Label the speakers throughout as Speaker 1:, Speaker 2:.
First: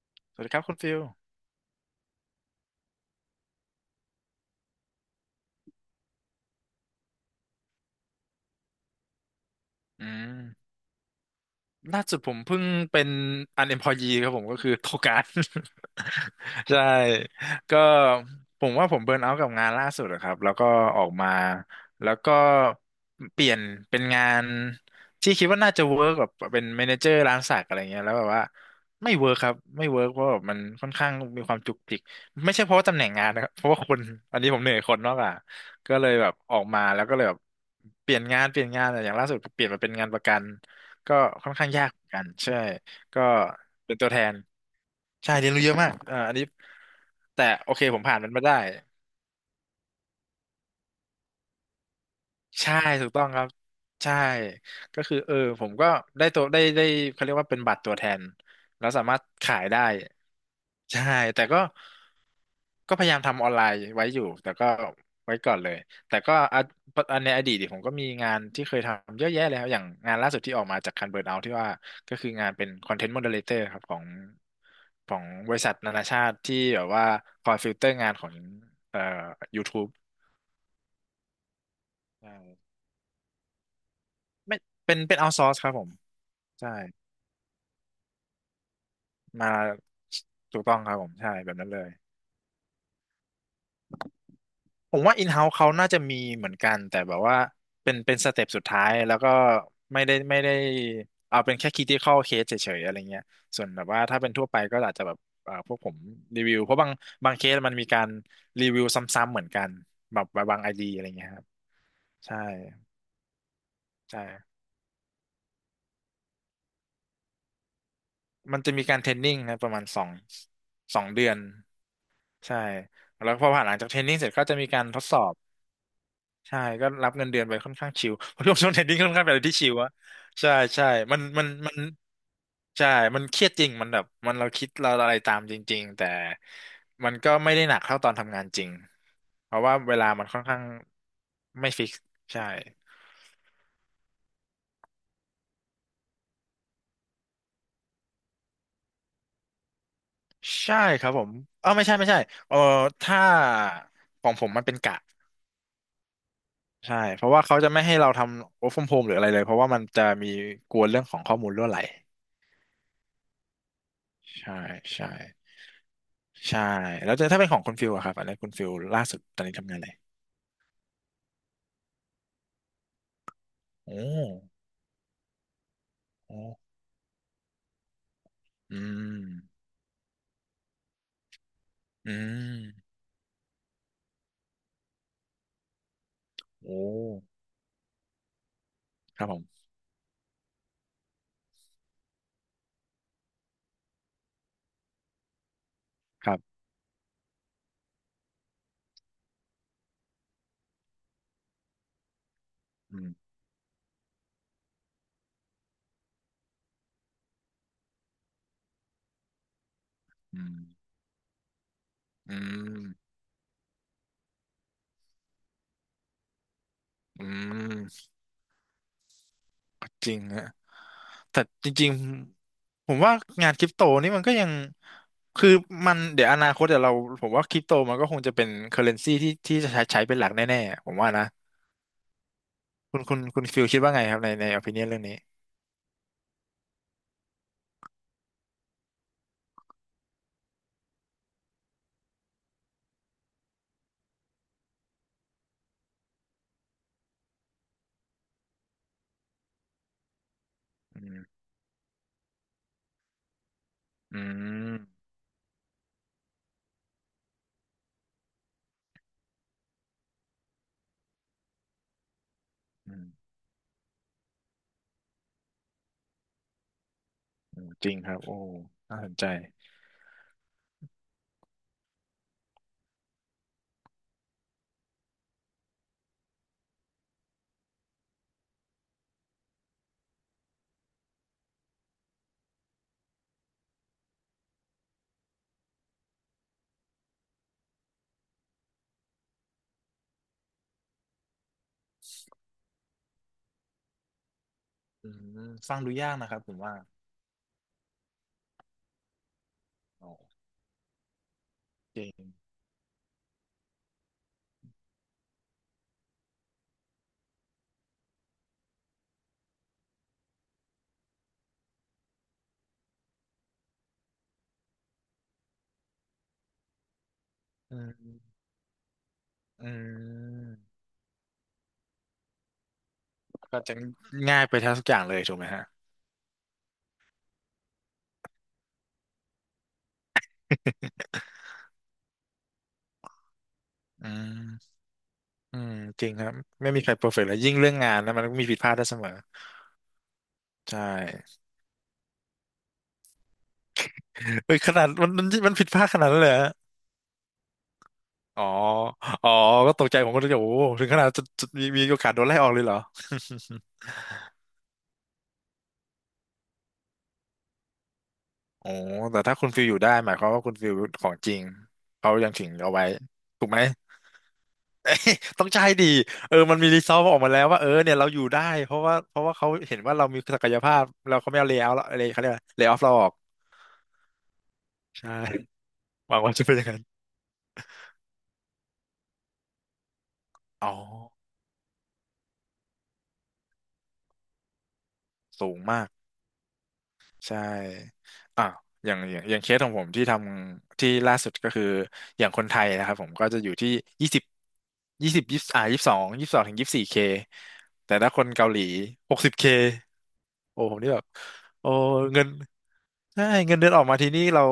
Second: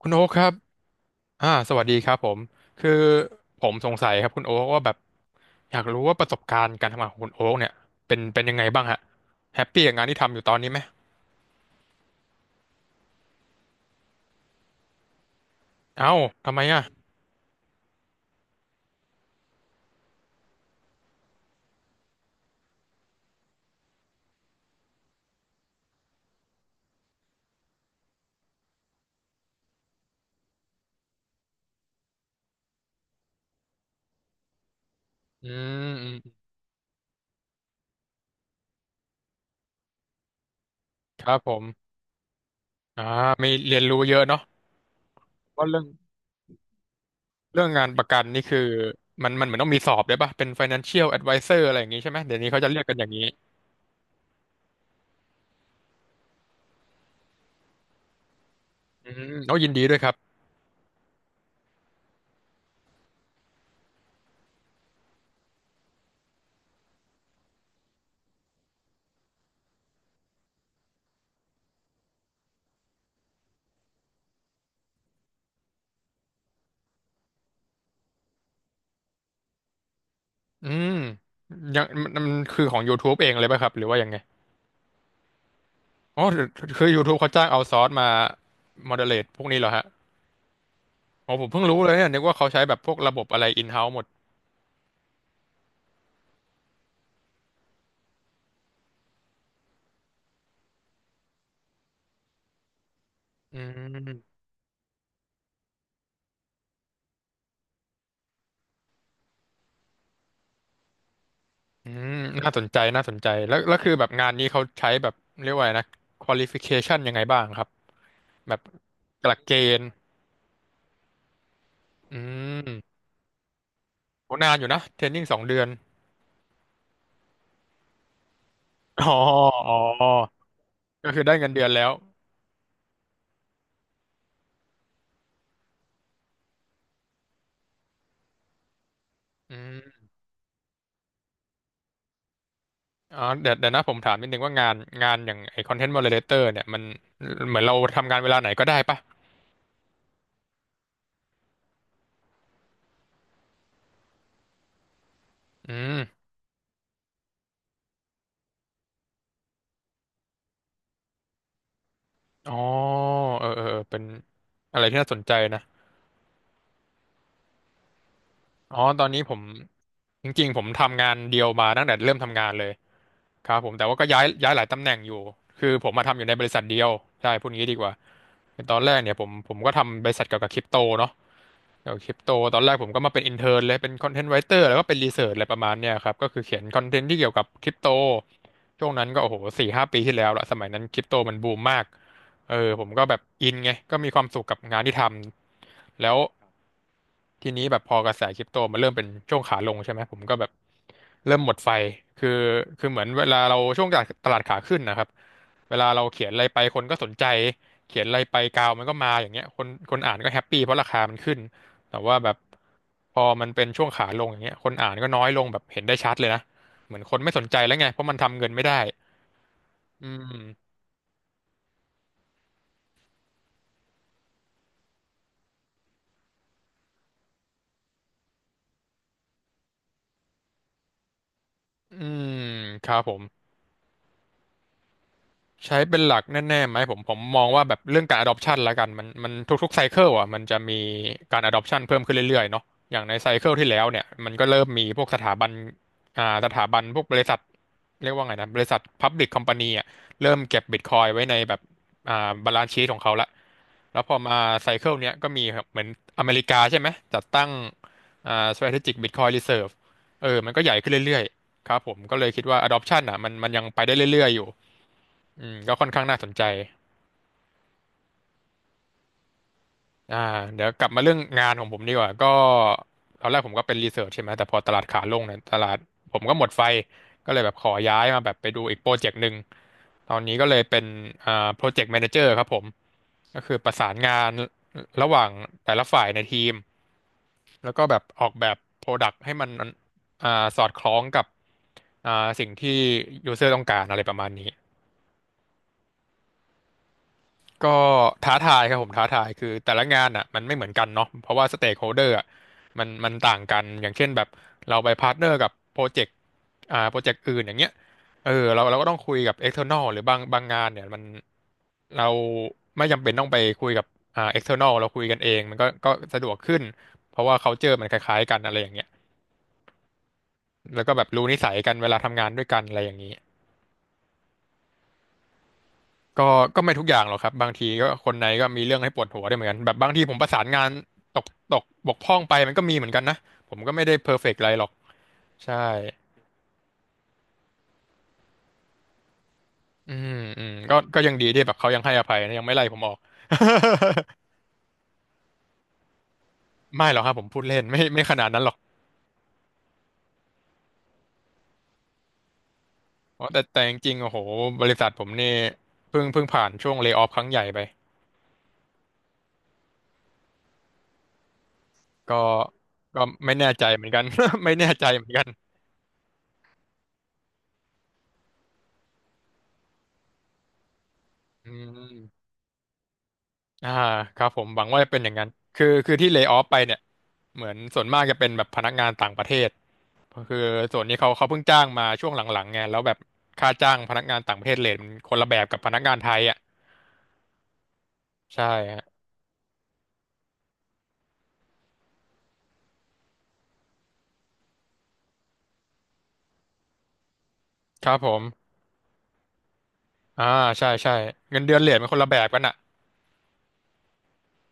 Speaker 1: คุณโอ๊ค
Speaker 2: ส
Speaker 1: ค
Speaker 2: วัส
Speaker 1: รั
Speaker 2: ดี
Speaker 1: บ
Speaker 2: ครับคุณฟิล
Speaker 1: สวัสดีครับผม คือผมสงสัยครับคุณโอ๊คว่าแบบอยากรู้ว่าประสบการณ์การทำงานของคุณโอ๊คเนี่ยเป็นยังไงบ้างฮะแฮปปี้กับ
Speaker 2: อื
Speaker 1: งานที่ทำอยู่ตอนนี้
Speaker 2: ม
Speaker 1: ไหม
Speaker 2: ล่าสุดผมเพิ่งเป็น unemployee ครับผมก็คือโทการ
Speaker 1: เอ้าทำไม
Speaker 2: ใช่
Speaker 1: อ่ะ
Speaker 2: ก็ผมว่าผมเบิร์นเอาท์กับงานล่าสุดอะครับแล้วก็ออกมาแล้วก็เปลี่ยนเป็นงานที่คิดว่าน่าจะเวิร์กแบบเป็นแมเนเจอร์ร้านสักอะไรเงี้ยแล้วแบบว่าไม่เวิร์กครับไม่เวิร์กเพราะแบบมันค่อนข้างมีความจุกจิกไม่ใช่เพราะว่าตำแหน่งงานนะครับเพราะว่าคนอันนี้ผมเหนื่อยคนมากกว่า
Speaker 1: อืม
Speaker 2: ก็เล
Speaker 1: อื
Speaker 2: ยแบบ
Speaker 1: ม
Speaker 2: ออกมาแล้วก็เลยแบบเปลี่ยนงานเปลี่ยนงานแต่อย่างล่าสุดเปลี่ยนมาเป็นงานประกัน ก็
Speaker 1: ครับ
Speaker 2: ค่
Speaker 1: ผ
Speaker 2: อน
Speaker 1: ม
Speaker 2: ข้างยากเหมือนกันใช่
Speaker 1: อ่า
Speaker 2: ก็
Speaker 1: มีเรียน
Speaker 2: เป็น
Speaker 1: รู้
Speaker 2: ตัว
Speaker 1: เย
Speaker 2: แท
Speaker 1: อะ
Speaker 2: น
Speaker 1: เนาะ
Speaker 2: ใช่เรียนรู้
Speaker 1: ว่า
Speaker 2: เยอะ
Speaker 1: เรื่อง
Speaker 2: มากเอ่าออันนี้แต่
Speaker 1: เรื่อง
Speaker 2: โอเค
Speaker 1: งาน
Speaker 2: ผ
Speaker 1: ป
Speaker 2: ม
Speaker 1: ระกั
Speaker 2: ผ่าน
Speaker 1: น
Speaker 2: มัน
Speaker 1: นี่
Speaker 2: มาได้
Speaker 1: คือมันเหมือนต้องมีสอบด้วยป่ะ เป็น financial advisor อะไรอย่างงี้ใช่ไหม เดี๋ยวนี้เขาจะ
Speaker 2: ใช่
Speaker 1: เรียกกันอ
Speaker 2: ถู
Speaker 1: ย่าง
Speaker 2: กต้
Speaker 1: นี้
Speaker 2: องครับใช่ก็คือเออผมก็ได้ตัวได้เขาเรียกว่าเป็นบัตรตัวแทนแล้วสา
Speaker 1: อื
Speaker 2: มารถ
Speaker 1: มโอ้
Speaker 2: ขาย
Speaker 1: ยิน
Speaker 2: ได้
Speaker 1: ดีด้วยครับ
Speaker 2: ใช่แต่ก็ก็พยายามทำออนไลน์ไว้อยู่แต่ก็ไว้ก่อนเลยแต่ก็อะอันในอดีตเนี่ยผมก็มีงานที่เคยทำเยอะแยะแล้วอย่างงานล่าสุดที่ออกมาจากคันเบิร์นเอาที่ว่าก็คืองานเป็นคอนเทนต์โมเดเลเตอร์ครับของของบริษัทนานาชาติที่แบบว่าคอยฟิลเตอร์งานของเอ่อ YouTube
Speaker 1: อืมยังมันมั
Speaker 2: ใช่
Speaker 1: นคือของ YouTube เองเลยป่ะครับหรือว่ายังไง
Speaker 2: ไม่เป็นเอาซอร์สครับผม
Speaker 1: อ๋อ
Speaker 2: ใช่
Speaker 1: คือ YouTube เขาจ้างเอาซอร์สมา o d เ r เล e พวก
Speaker 2: มา
Speaker 1: นี้เหรอฮะ
Speaker 2: ถูกต้องครับผมใช่
Speaker 1: อ๋อผม
Speaker 2: แบบ
Speaker 1: เพิ่ง
Speaker 2: นั้น
Speaker 1: รู้
Speaker 2: เลย
Speaker 1: เลยเนี่ยนึกว่าเขาใช้แบบพวกระบบอะไรอินเฮ้า์หมด
Speaker 2: ผมว่าอินเฮ้า์เขาน่าจะมีเหมือนกันแต่แบบว่าเป็นสเต็ปสุดท้ายแล้วก็ไม่ได้เอาเป็นแค่ค i i c a อ c เคสเฉยๆอะไรเงี้ย
Speaker 1: อื
Speaker 2: ส่วนแบบว่าถ้าเป็
Speaker 1: ม
Speaker 2: นทั่วไปก็อาจจะแบบพวกผมรีวิวเพราะบางเคสมันมีการรีวิวซ้ำๆเหมือนกันแบบบางไอดีอะไรเงี้ยครับ
Speaker 1: อืม
Speaker 2: ใช่
Speaker 1: น่าสนใจน่าสนใจแล้วคือแบบ
Speaker 2: ใช่
Speaker 1: งานนี้เขาใช้แบบเรียกว่าอะไรนะ qualification ยังไงบ้างครับแบ
Speaker 2: มั
Speaker 1: บ
Speaker 2: นจะมีการเทรน
Speaker 1: หลั
Speaker 2: นิ่ง
Speaker 1: กเก
Speaker 2: นะประ
Speaker 1: ณ
Speaker 2: มาณ
Speaker 1: ฑ์
Speaker 2: 2 เดือน
Speaker 1: อื
Speaker 2: ใช่
Speaker 1: ม
Speaker 2: แล้วพอผ่านหลังจากเทรนนิ่งเสร็
Speaker 1: โห
Speaker 2: จก็
Speaker 1: นา
Speaker 2: จะ
Speaker 1: นอ
Speaker 2: มี
Speaker 1: ยู่
Speaker 2: กา
Speaker 1: นะ
Speaker 2: รท
Speaker 1: เทร
Speaker 2: ด
Speaker 1: น
Speaker 2: สอ
Speaker 1: นิ่ง
Speaker 2: บ
Speaker 1: สองเดือน
Speaker 2: ใช่ก็รับเงินเดือนไปค่อนข้างชิล เพราะช่วงเทรนนิ่ง
Speaker 1: อ๋
Speaker 2: ค่
Speaker 1: อ
Speaker 2: อนข้างเป็นอะไรที่ชิ
Speaker 1: อ๋อ
Speaker 2: ลอะใช่ใช่
Speaker 1: ก็
Speaker 2: มั
Speaker 1: คื
Speaker 2: น
Speaker 1: อได้
Speaker 2: มัน
Speaker 1: เงินเดือน
Speaker 2: มัน
Speaker 1: แล้ว
Speaker 2: ใช่มันเครียดจริงมันแบบมันเราคิดเราอะไรตามจริงๆแต่มันก็ไม่ได้หนักเท่าตอนทำงานจริงเพ
Speaker 1: อื
Speaker 2: ราะว่า
Speaker 1: ม
Speaker 2: เวลามันค่อนข้างไม่ฟิกซ์ใช่
Speaker 1: อ๋อเดี๋ยวนะผมถามนิดนึงว่างานงานอย่างไอ้คอนเทนต์โมเดเลเตอร์เนี่ยมันเหมือนเราทำงานเวลาไหนก็ได้ปะ
Speaker 2: ใช่ครับผมเออไม่ใช่ไม่ใช่เออถ้าของผมมันเป็นกะ
Speaker 1: อืม
Speaker 2: ใช่เพราะว่าเขาจะไม่ให้เราทำ work from home หรืออะไรเลยเพราะว่ามันจะมีกลัวเรื่องของข้อมูลรั่วไหล
Speaker 1: อ๋อเออเออเป็น
Speaker 2: ใช่
Speaker 1: อะไรที่
Speaker 2: ใช่
Speaker 1: น่าสนใจนะ
Speaker 2: ใช่แล้วจะถ้าเป็นของคุณฟิลอะครับอันนี้คุณฟิล
Speaker 1: อ๋อต
Speaker 2: ล่า
Speaker 1: อน
Speaker 2: สุ
Speaker 1: นี้
Speaker 2: ด
Speaker 1: ผ
Speaker 2: ต
Speaker 1: ม
Speaker 2: อนนี้ทำงานอะไร
Speaker 1: จริงๆผมทำงานเดียวมาตั้งแต่เริ่มทำงานเลยครับผมแต่
Speaker 2: โอ้
Speaker 1: ว่าก็ย้ายหลายตำแหน่งอยู่ คือผมมาทำอยู่
Speaker 2: โอ
Speaker 1: ในบริษัท
Speaker 2: ้
Speaker 1: เดียวใช่พูดงี้ดีกว่าคือ
Speaker 2: อื
Speaker 1: ตอนแรกเนี่ยผม
Speaker 2: ม
Speaker 1: ก็ทำบริษัทเกี่ยวกับคริปโตเนาะ เกี่ยวกับค
Speaker 2: อื
Speaker 1: ริปโตตอนแรกผ
Speaker 2: ม
Speaker 1: มก็มาเป็นอินเท n ร์เลย เป็นคอนเทนต์ไรเตอร์แล้วก็เป็นรีเสิร์ชอะไรประมาณเนี้ยครับ ก็คือเขียน
Speaker 2: โอ้
Speaker 1: คอนเทนต์ที่เกี่ยวกับคริปโต ช่วงนั้น
Speaker 2: ค
Speaker 1: ก็
Speaker 2: รับ
Speaker 1: โอ้
Speaker 2: ผ
Speaker 1: โห
Speaker 2: ม
Speaker 1: สี่ห้าปีที่แล้วละสมัยนั้นคริปโตมันบูมมากเออผมก็แบบอินไงก็มีความสุขกับงานที่ทำ แล้ว
Speaker 2: ครับ
Speaker 1: ทีนี้แบบพอกระแสคริปโตมันเริ่มเป็นช่วงขาลงใช่ไหมผมก็แบบเริ่มหมดไฟ คือคือเห
Speaker 2: อื
Speaker 1: มือน
Speaker 2: ม
Speaker 1: เวลาเราช่วงตลาดขาขึ้นนะครับเวลาเราเขียนอะไรไปคนก็สนใจเขียนอะไรไปกาวมันก็มาอย่างเงี้ยคนอ่านก็แฮ
Speaker 2: อื
Speaker 1: ป
Speaker 2: ม
Speaker 1: ปี้เพราะราคามันขึ้น แต่ว่าแบ
Speaker 2: อื
Speaker 1: บ
Speaker 2: ม
Speaker 1: พอมันเป็นช่วงขาลงอย่างเงี้ยคนอ่านก็น้อยลงแบบเห็นได้ชัดเลยนะเหมือนคน
Speaker 2: อื
Speaker 1: ไม่สนใจแล้วไงเพ
Speaker 2: ม
Speaker 1: ราะมันทำเงินไม่ได้
Speaker 2: ก็
Speaker 1: อื
Speaker 2: จริง
Speaker 1: ม
Speaker 2: ฮะแต่จริงๆผมว่างานคริปโตนี่มันก็ยังคือมันเดี๋ยวอนาคตเดี๋ยวเราผมว่าคริปโตมันก็คงจะเป็นเคอเรนซีที่ที่จะใช้เป็นหลักแน่ๆผมว่านะ
Speaker 1: อืมครับผม
Speaker 2: คุณฟิลคิดว่าไงครับในอภินิยนเรื่องนี้
Speaker 1: ใช้เป็นหลักแน่ๆไหมผมมองว่าแบบเรื่องการ adoption ละกันมันทุกๆไซเคิลอ่ะมันจะมีการ adoption เพิ่มขึ้นเรื่อยๆเนาะอย่างในไซเคิลที่แล้วเนี่ยมันก็เริ่มมีพวกสถาบันสถาบันพวกบริษัทเรียกว่าไงนะบริษัท Public Company อ่ะเริ่มเก็บ
Speaker 2: อื
Speaker 1: Bitcoin ไว้
Speaker 2: ม
Speaker 1: ในแบบบาลานซ์ชีทของเขาละแล้วพอ
Speaker 2: อ
Speaker 1: มาไซเคิลเนี้ยก็มีครับเหมือนอเมริกาใช่ไหมจัดตั้งStrategic Bitcoin Reserve เออมันก็ใหญ่ขึ้นเรื่อยๆครับผมก็เลยคิดว่า
Speaker 2: ื
Speaker 1: adoption
Speaker 2: ม
Speaker 1: อ่ะมันยังไปได้เรื่อยๆอยู่ อืมก็ค่อนข้างน่าสนใจ
Speaker 2: จริงครับโอ้น่าสนใจ
Speaker 1: อ่าเดี๋ยวกลับมาเรื่องงานของผมดีกว่าก็ตอนแรกผมก็เป็นรีเสิร์ชใช่ไหม แต่พอตลาดขาลงเนี่ยตลาดผมก็หมดไฟ ก็เลยแบบขอย้ายมาแบบไปดูอีกโปรเจกต์หนึ่ง ตอนนี้ก็เลยเป็นโปรเจกต์แมเนเจอร์ครับผม ก็คือประสานงานระหว่างแต่ละฝ่ายในทีม แล้วก็แบบออกแบบโปรดักต์ให้มันอ่าสอดคล้องกับอ่าสิ่งที่ยูเซอร์ต้องการอะไรประมาณนี้
Speaker 2: อืมฟังดูยากนะครับผมว่า
Speaker 1: ก็ท้าทายครับผมท้าทายคือแต่ละงา
Speaker 2: โอ
Speaker 1: นอ่ะมัน
Speaker 2: ้
Speaker 1: ไม่เหมือนกันเนาะเพราะว่าสเต็กโฮ
Speaker 2: จ
Speaker 1: เดอ
Speaker 2: ริ
Speaker 1: ร์
Speaker 2: ง
Speaker 1: อ่ะมันต่างกันอย่างเช่นแบบเราไปพาร์ทเนอร์กับโปรเจกต์โปรเจกต์อื่นอย่างเงี้ยเออเราก็ต้องคุยกับ external หรือบางงานเนี่ยมันเราไม่จำเป็นต้องไปคุยกับexternal เราคุยกันเองมันก็สะดวกขึ้นเพราะว่า culture
Speaker 2: อื
Speaker 1: มันคล้ายๆกัน
Speaker 2: ม
Speaker 1: อะไรอย่างเงี้ย
Speaker 2: อืม
Speaker 1: แล้วก็แบบรู้นิสัยกันเวลาทำงานด้วยกันอะไรอย่างนี้
Speaker 2: ก็จะง่ายไปทั้งทุกอย่างเลยถูกไหมฮะ
Speaker 1: ก็ก็ไม่ทุกอย่างหรอกครับบางทีก็คนในก็มีเรื่องให้ปวดหัวได้เหมือนกันแบบบางทีผมประสานงานตก ตกบกพร่องไปมันก็มีเหมือนกันนะผมก็ไม่ได้
Speaker 2: อื
Speaker 1: เพอร์เฟกต์อะไรหรอก
Speaker 2: ม
Speaker 1: ใช่
Speaker 2: อืมจริงครับไม่มีใครเพอร์เฟกต์แล้วยิ่งเรื่องงานนะมันก็มีผิดพลาดได้เสมอ
Speaker 1: อืมอืม
Speaker 2: ใช
Speaker 1: ก็ยังดี
Speaker 2: ่
Speaker 1: ที่แบบเขายังให้อภัยนะยังไม่ไล่ผมออก
Speaker 2: เอ้ยขนาดมันผิดพลาดขนาดนั้นเลยเหรอ
Speaker 1: ไม่หรอกครับผมพูดเล่นไม่ขนาดนั้
Speaker 2: อ๋
Speaker 1: น
Speaker 2: อ
Speaker 1: หรอก
Speaker 2: อ๋อก็ตกใจผมก็เลยโอ้โหถึงขนาดจะมีโอกาสโดนไล่ออกเลยเหรอ
Speaker 1: อ๋อแต่จ ริงๆโอ้โหบริษัทผมนี่เพิ่งผ่านช่วงเล y o ออฟครั้งใหญ่ไป
Speaker 2: โอ้แต่ถ้าคุณฟิลอยู่ได้หมายความว่าคุณฟิลของจริงเขา
Speaker 1: ก็
Speaker 2: ยังถึงเอาไว้
Speaker 1: ก็ไม่
Speaker 2: ถู
Speaker 1: แน่
Speaker 2: กไหม
Speaker 1: ใจเหมือนกัน ไม่แน่ใจเหมือนกัน
Speaker 2: ต้องใช่ดี เออ มันมีรีซอสออกมาแล้วว่าเออเนี่ยเราอยู่ได้เพราะว่าเขาเห็นว่าเรามีศักยภาพเราเขาไม่เอา
Speaker 1: อื
Speaker 2: เลย์เอาท์เลยเขา
Speaker 1: ม
Speaker 2: เรียกว่าเลย์ออฟเราออก
Speaker 1: อ่าครับผมหวังว่าจะเป็นอ
Speaker 2: ใช่
Speaker 1: ย่างนั้นคือที่
Speaker 2: หวั
Speaker 1: เล
Speaker 2: ง
Speaker 1: y o อ
Speaker 2: ว่า
Speaker 1: อ
Speaker 2: จะ
Speaker 1: ฟ
Speaker 2: เป็น
Speaker 1: ไป
Speaker 2: อย่าง
Speaker 1: เนี่ย
Speaker 2: นั้น
Speaker 1: เหมือนส่วนมากจะเป็นแบบพนักงานต่างประเทศคือ
Speaker 2: อ๋อ
Speaker 1: ส่วนนี้เขาเพิ่งจ้างมาช่วงหลังๆไงแล้วแบบค่าจ้างพนักงานต่างประเทศเรทมันคนละแบบ
Speaker 2: สู
Speaker 1: กั
Speaker 2: ง
Speaker 1: บพนัก
Speaker 2: มาก
Speaker 1: งานไทยอ่ะ
Speaker 2: ใช่อ่ะ
Speaker 1: ใช่ฮะ
Speaker 2: อย่างเคสของผมที่ทำที่ล่าสุดก็คืออย่างคนไทยนะครับผมก็จะอยู่ที่ยี่สิบยี่สิบสองถึงยี่สิบสี่เค
Speaker 1: ค
Speaker 2: แต่
Speaker 1: รับผ
Speaker 2: ถ้าคนเกา
Speaker 1: ม
Speaker 2: หลี60K
Speaker 1: อ่า
Speaker 2: โอ้
Speaker 1: ใช่
Speaker 2: ผมนี่
Speaker 1: ใช่
Speaker 2: แบบ
Speaker 1: เงินเดือนเร
Speaker 2: โอ้
Speaker 1: ทมันคนละแบ
Speaker 2: เงิ
Speaker 1: บ
Speaker 2: น
Speaker 1: กันอ่ะ
Speaker 2: ใช่เงินเดือนออกมาทีนี้เรา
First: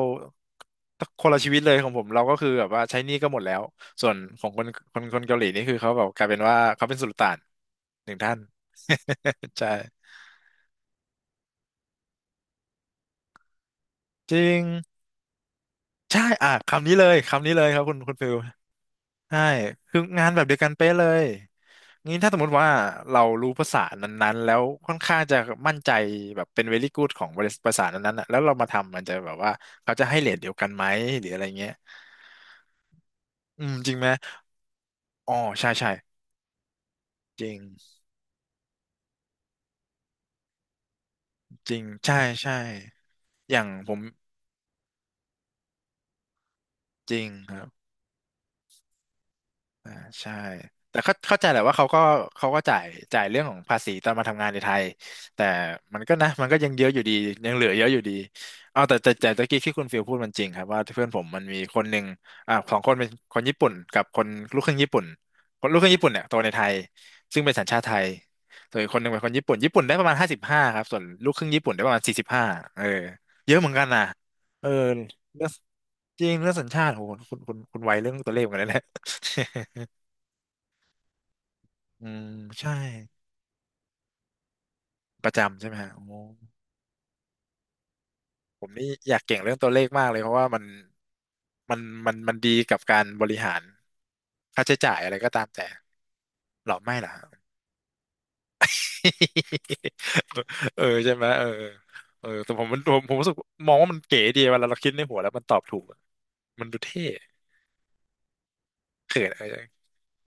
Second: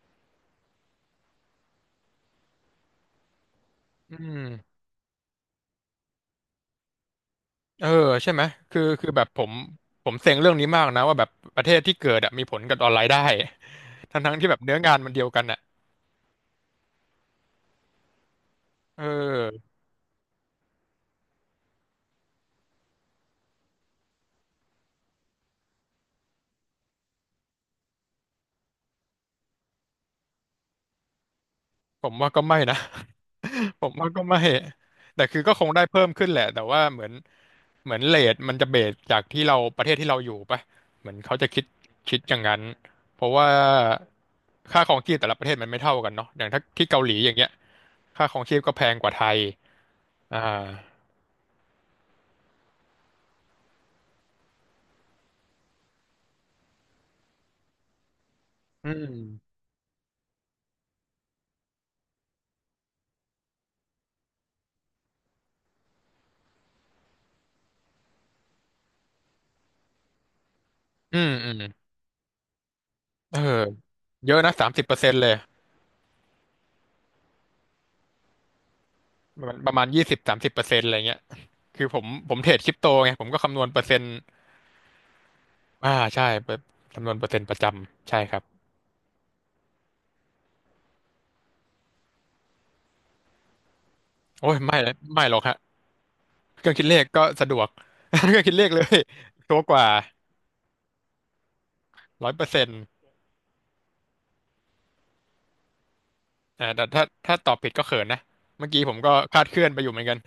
Speaker 2: คนละชีวิตเลยของผมเราก็คือแบบว่าใช้หนี้ก็หมดแล้วส่ว
Speaker 1: อื
Speaker 2: น
Speaker 1: ม
Speaker 2: ของคนคนเกาหลีนี่คือเขาแบบกลายเป็นว่าเขาเป็นสุลต่าน
Speaker 1: เออ
Speaker 2: หนึ่ง
Speaker 1: ใช่
Speaker 2: ท่า
Speaker 1: ไห
Speaker 2: น
Speaker 1: มคือแบบผม
Speaker 2: ใช่
Speaker 1: ผมเซ็งเรื่องนี้มากนะว่าแบบประเทศที่เกิดอะมีผลกับออนไลน์ได้ ทั้งทั้
Speaker 2: จ
Speaker 1: ง
Speaker 2: ริ
Speaker 1: ที่แบบ
Speaker 2: ง
Speaker 1: เนื้องานมันเดียวกันอ่ะ
Speaker 2: ใช่อ่ะคำนี้เลยคำนี้เลยครับคุณฟิล
Speaker 1: เอ
Speaker 2: ใช่
Speaker 1: อ
Speaker 2: คืองานแบบเดียวกันเป๊ะเลยงี้ถ้าสมมติว่าเรารู้ภาษานั้นๆแล้วค่อนข้างจะมั่นใจแบบเป็น very good ของบริษัทภาษานั้นๆน่ะแล้วเรามาทำมันจะแบบว่าเขาจะให้เรทเดียวกันไหมหรืออะไรเงี้ย
Speaker 1: ผมว่าก็ไม่นะ
Speaker 2: อืม
Speaker 1: ผ
Speaker 2: จ
Speaker 1: ม
Speaker 2: ริงไห
Speaker 1: ว่า
Speaker 2: ม
Speaker 1: ก็ไม่แต่
Speaker 2: อ๋อ
Speaker 1: คือก็ค
Speaker 2: ใช่
Speaker 1: งได้
Speaker 2: ใช่
Speaker 1: เพิ่มขึ้นแหละแต่ว่าเหมือน
Speaker 2: จริง
Speaker 1: เหมือนเรทมันจะเบสจากที่เราประเทศที่เราอยู่ปะเหมือนเขาจะคิด
Speaker 2: จริง
Speaker 1: คิ
Speaker 2: ใช่
Speaker 1: ดอย่าง
Speaker 2: ใช่
Speaker 1: นั้น เพราะว่า
Speaker 2: อย่างผม
Speaker 1: ค่าครองชีพแต่ละประเทศมันไม่เท่ากันเนาะอย่างถ้าที่เกาห
Speaker 2: จ
Speaker 1: ลี
Speaker 2: ริ
Speaker 1: อ
Speaker 2: ง
Speaker 1: ย่างเงี้ย
Speaker 2: ครับ
Speaker 1: ค่าครองชีพก็แพงกว่าไทย
Speaker 2: อ่าใช่
Speaker 1: อ่า
Speaker 2: แต่เข้าใจแหละว่าเขาก็จ่ายเรื่องของภาษีตอนมาทำงานในไทยแต่มันก็นะมันก็ยังเยอะอยู่ดียังเหลือเยอะอยู่ดีเอา
Speaker 1: อื
Speaker 2: แต่
Speaker 1: ม
Speaker 2: แต่แต่ตะกี้ที่คุณฟิลพูดมันจริงครับว่าเพื่อนผมมันมีคนหนึ่งสองคนเป็นคนญี่ปุ่นกับคนลูกครึ่งญี่ปุ่นคนลูกครึ่งญี่ปุ่นเนี่ยโตในไทยซึ่งเป็นสัญชาติไทยส่วนอีกคนหนึ่งเป็นคนญี่ปุ่นญี่ปุ่นได้ประมาณ55ครับส่วน
Speaker 1: อืม
Speaker 2: ลูกค
Speaker 1: อื
Speaker 2: รึ่ง
Speaker 1: ม
Speaker 2: ญี่ปุ่นได้ประมาณ45เออ
Speaker 1: เออ
Speaker 2: เยอะเหมือนกันนะ
Speaker 1: เยอะนะสา
Speaker 2: เออ
Speaker 1: มสิบเปอร์เซ็นต์เลย
Speaker 2: เรื่องจริงเรื่องสัญชาติโหคุณไวเรื่องตัวเลขเหมือนกันนะ
Speaker 1: มันประมาณ20-30%อะไรเงี้ยคือผม
Speaker 2: อืม
Speaker 1: ผมเทรดค
Speaker 2: ใช่
Speaker 1: ริปโตไงผมก็คำนวณเปอร์เซ็นต์
Speaker 2: ประจำใช่ไหมฮะ
Speaker 1: อ่า
Speaker 2: โอ้
Speaker 1: ใช่เปอร์คำนวณเปอร์เซ็นต์ประจำใช่ครับ
Speaker 2: ผมนี่อยากเก่งเรื่องตัวเลขมากเลยเพราะว่ามันมันดีกับการบริหาร
Speaker 1: โอ้ย
Speaker 2: ค่า
Speaker 1: ไม่
Speaker 2: ใช้จ่ายอะไร
Speaker 1: ไม่
Speaker 2: ก็
Speaker 1: หรอก
Speaker 2: ตาม
Speaker 1: ฮะ
Speaker 2: แต่
Speaker 1: เค
Speaker 2: ห
Speaker 1: รื่
Speaker 2: ร
Speaker 1: อง
Speaker 2: อ
Speaker 1: คิดเล
Speaker 2: ไม่
Speaker 1: ข
Speaker 2: ล่ะ
Speaker 1: ก็สะดวก เครื่องคิดเลขเลยชัวร์กว่า
Speaker 2: เออใช่ไหมเออเอ
Speaker 1: ร้
Speaker 2: อ
Speaker 1: อยเปอร์
Speaker 2: แต่ผ
Speaker 1: เซ็น
Speaker 2: มมั
Speaker 1: ต์
Speaker 2: นผมผมรู้สึกมองว่ามันเก๋ดีเวลาเราคิดในหัวแล้วมันตอบถูกอะมั
Speaker 1: อ่า
Speaker 2: นดู
Speaker 1: แต่
Speaker 2: เท่
Speaker 1: ถ้าตอบผิดก็เขินนะเมื่อกี้ผมก็
Speaker 2: เขิน
Speaker 1: คลา
Speaker 2: เอ
Speaker 1: ด
Speaker 2: อ
Speaker 1: เคลื่อนไปอยู่เหมือนกัน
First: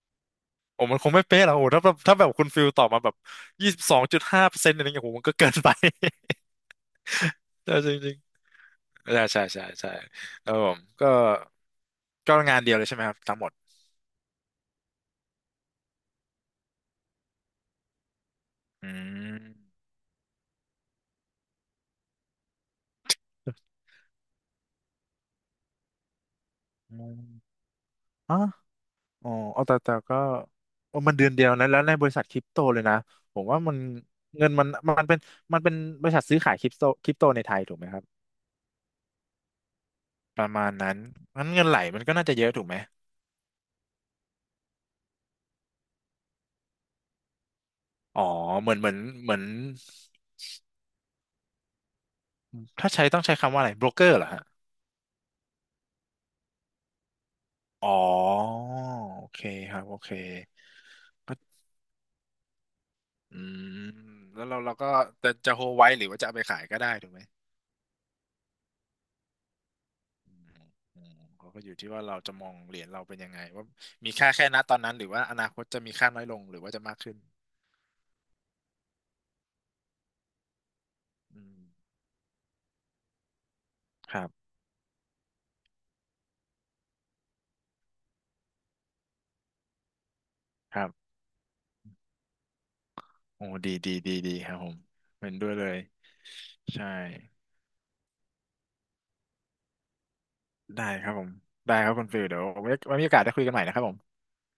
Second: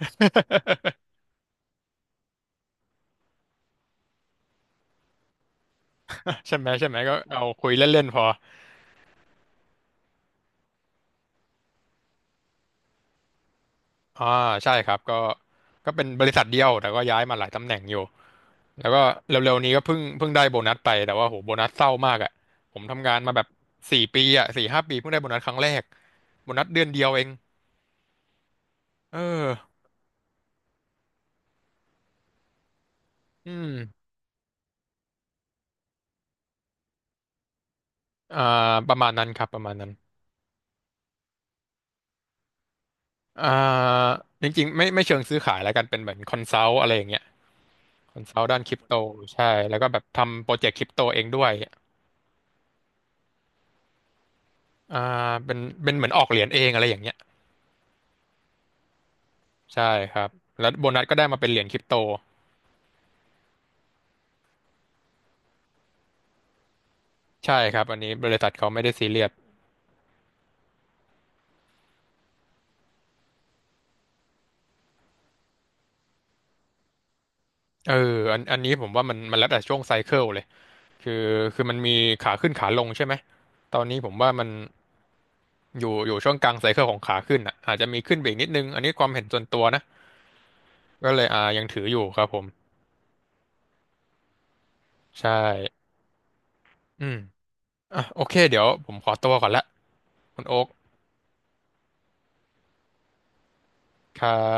Speaker 2: โอ้มันคงไม่เป๊ะหรอกโอ้ถ้าแบบถ้าแบบคุณฟิลตอบมาแบบ22.5%อะไรเงี้ยโอ้โหมันก็เกินไป
Speaker 1: ใช่ไหมใช่ไหมก็เอา คุย
Speaker 2: ใช่จ
Speaker 1: เล่น
Speaker 2: ริ
Speaker 1: ๆพ
Speaker 2: ง
Speaker 1: อ
Speaker 2: ๆใช่ใช่ใช่ใช่ครับผมก็ ก็งานเดียวเลยใช่ไหมครับทั้งหมด
Speaker 1: อ่าใช่ครับก็เป็นบริษัทเดียวแต่ก็ย้ายมาหลายตำแหน่งอยู่แล้
Speaker 2: อื
Speaker 1: วก็เร็วๆนี้ก็
Speaker 2: ม
Speaker 1: เพิ่งได้โบนัสไปแต่ว่าโหโบนัสเศร้ามากอ่ะผมทำงานมาแบบ4 ปีอ่ะ4-5 ปีเพิ่งได้โบนัสครั้งแรกโบนัสเดือนเดียวเอ
Speaker 2: อื
Speaker 1: ง
Speaker 2: มอ๋อ
Speaker 1: เอ
Speaker 2: อ๋อเอาแต่
Speaker 1: อ
Speaker 2: แต่ก็โอ้มันเดือนเดียวนะแล้วในบริษัทคริปโตเลยนะผม
Speaker 1: อื
Speaker 2: ว่า
Speaker 1: ม
Speaker 2: มันเงินมันมันเป็นมันเป็นบริษัทซื้อขายคริปโตในไทยถูกไหมครับ
Speaker 1: อ่าประมาณนั้นครับประมาณนั้น
Speaker 2: ประมาณนั้นงั้นเงินไหลมันก็น่าจะเยอะถูกไหม
Speaker 1: อ่าจริงๆไม่เชิงซื้อขายแล้วกันเป็นเหมือนคอนซัลท์อะไรอย่างเงี้ยค
Speaker 2: อ๋
Speaker 1: อ
Speaker 2: อ
Speaker 1: นซัลท์ด้าน
Speaker 2: เห
Speaker 1: ค
Speaker 2: มือ
Speaker 1: ริ
Speaker 2: น
Speaker 1: ป
Speaker 2: เหมื
Speaker 1: โต
Speaker 2: อนเหมือน
Speaker 1: ใช่แล้วก็แบบทำโปรเจกต์คริปโตเองด้วย
Speaker 2: ถ้าใช้ต้องใช้คำว่าอะไรโบรกเกอร์เหรอฮะ
Speaker 1: อ่าเป็นเป็นเหมือนออกเหรียญเองอะไรอย่างเงี้ย
Speaker 2: อ๋อโอเคครับ
Speaker 1: ใช่
Speaker 2: โอเค
Speaker 1: ครับแล้วโบนัสก็ได้
Speaker 2: ก็
Speaker 1: มาเป็นเหรียญคริปโต
Speaker 2: อืมแล้วเราเราก็จะโฮลไว้หรือว่าจะเอาไปขายก็ได้ถูกไหม
Speaker 1: ใช่ครับอันนี้บริษัทเขาไม่ได้ซีเรียส
Speaker 2: อืมเขาก็อยู่ที่ว่าเราจะมองเหรียญเราเป็นยังไงว่ามีค่าแค่ณตอนนั้นหรือว่าอนาคตจะมีค่าน้อยลงหรือว่าจะมากขึ้น
Speaker 1: เอออันนี้ผมว่ามันแล้วแต่ช่วงไซเคิลเลยคือ
Speaker 2: อืม
Speaker 1: คือมันมีขาขึ้นขาลงใช่ไหมตอนนี้ผ
Speaker 2: ค
Speaker 1: ม
Speaker 2: รั
Speaker 1: ว่ามัน
Speaker 2: บ
Speaker 1: อยู่ช่วงกลางไซเคิลของขาขึ้นอ่ะอาจจะมีขึ้นไปอีกนิดนึงอันนี้ความเห็นส่วนตัวนะ
Speaker 2: ครับ
Speaker 1: ก็เลยอ่ายังถืออยู่ครับผม
Speaker 2: โอ้ดีดีดีดีครับผม
Speaker 1: ใช่
Speaker 2: เห็นด้วยเลยใช่
Speaker 1: อืม อ่ะโอเคเดี๋ยวผมขอตัวก่อนละคุณโอ๊ค
Speaker 2: ได้ครับผมได้ครับคุณฟิลเดี๋ยวไว้มีโอกาสได้คุยกันใหม่นะครับผม
Speaker 1: ครับ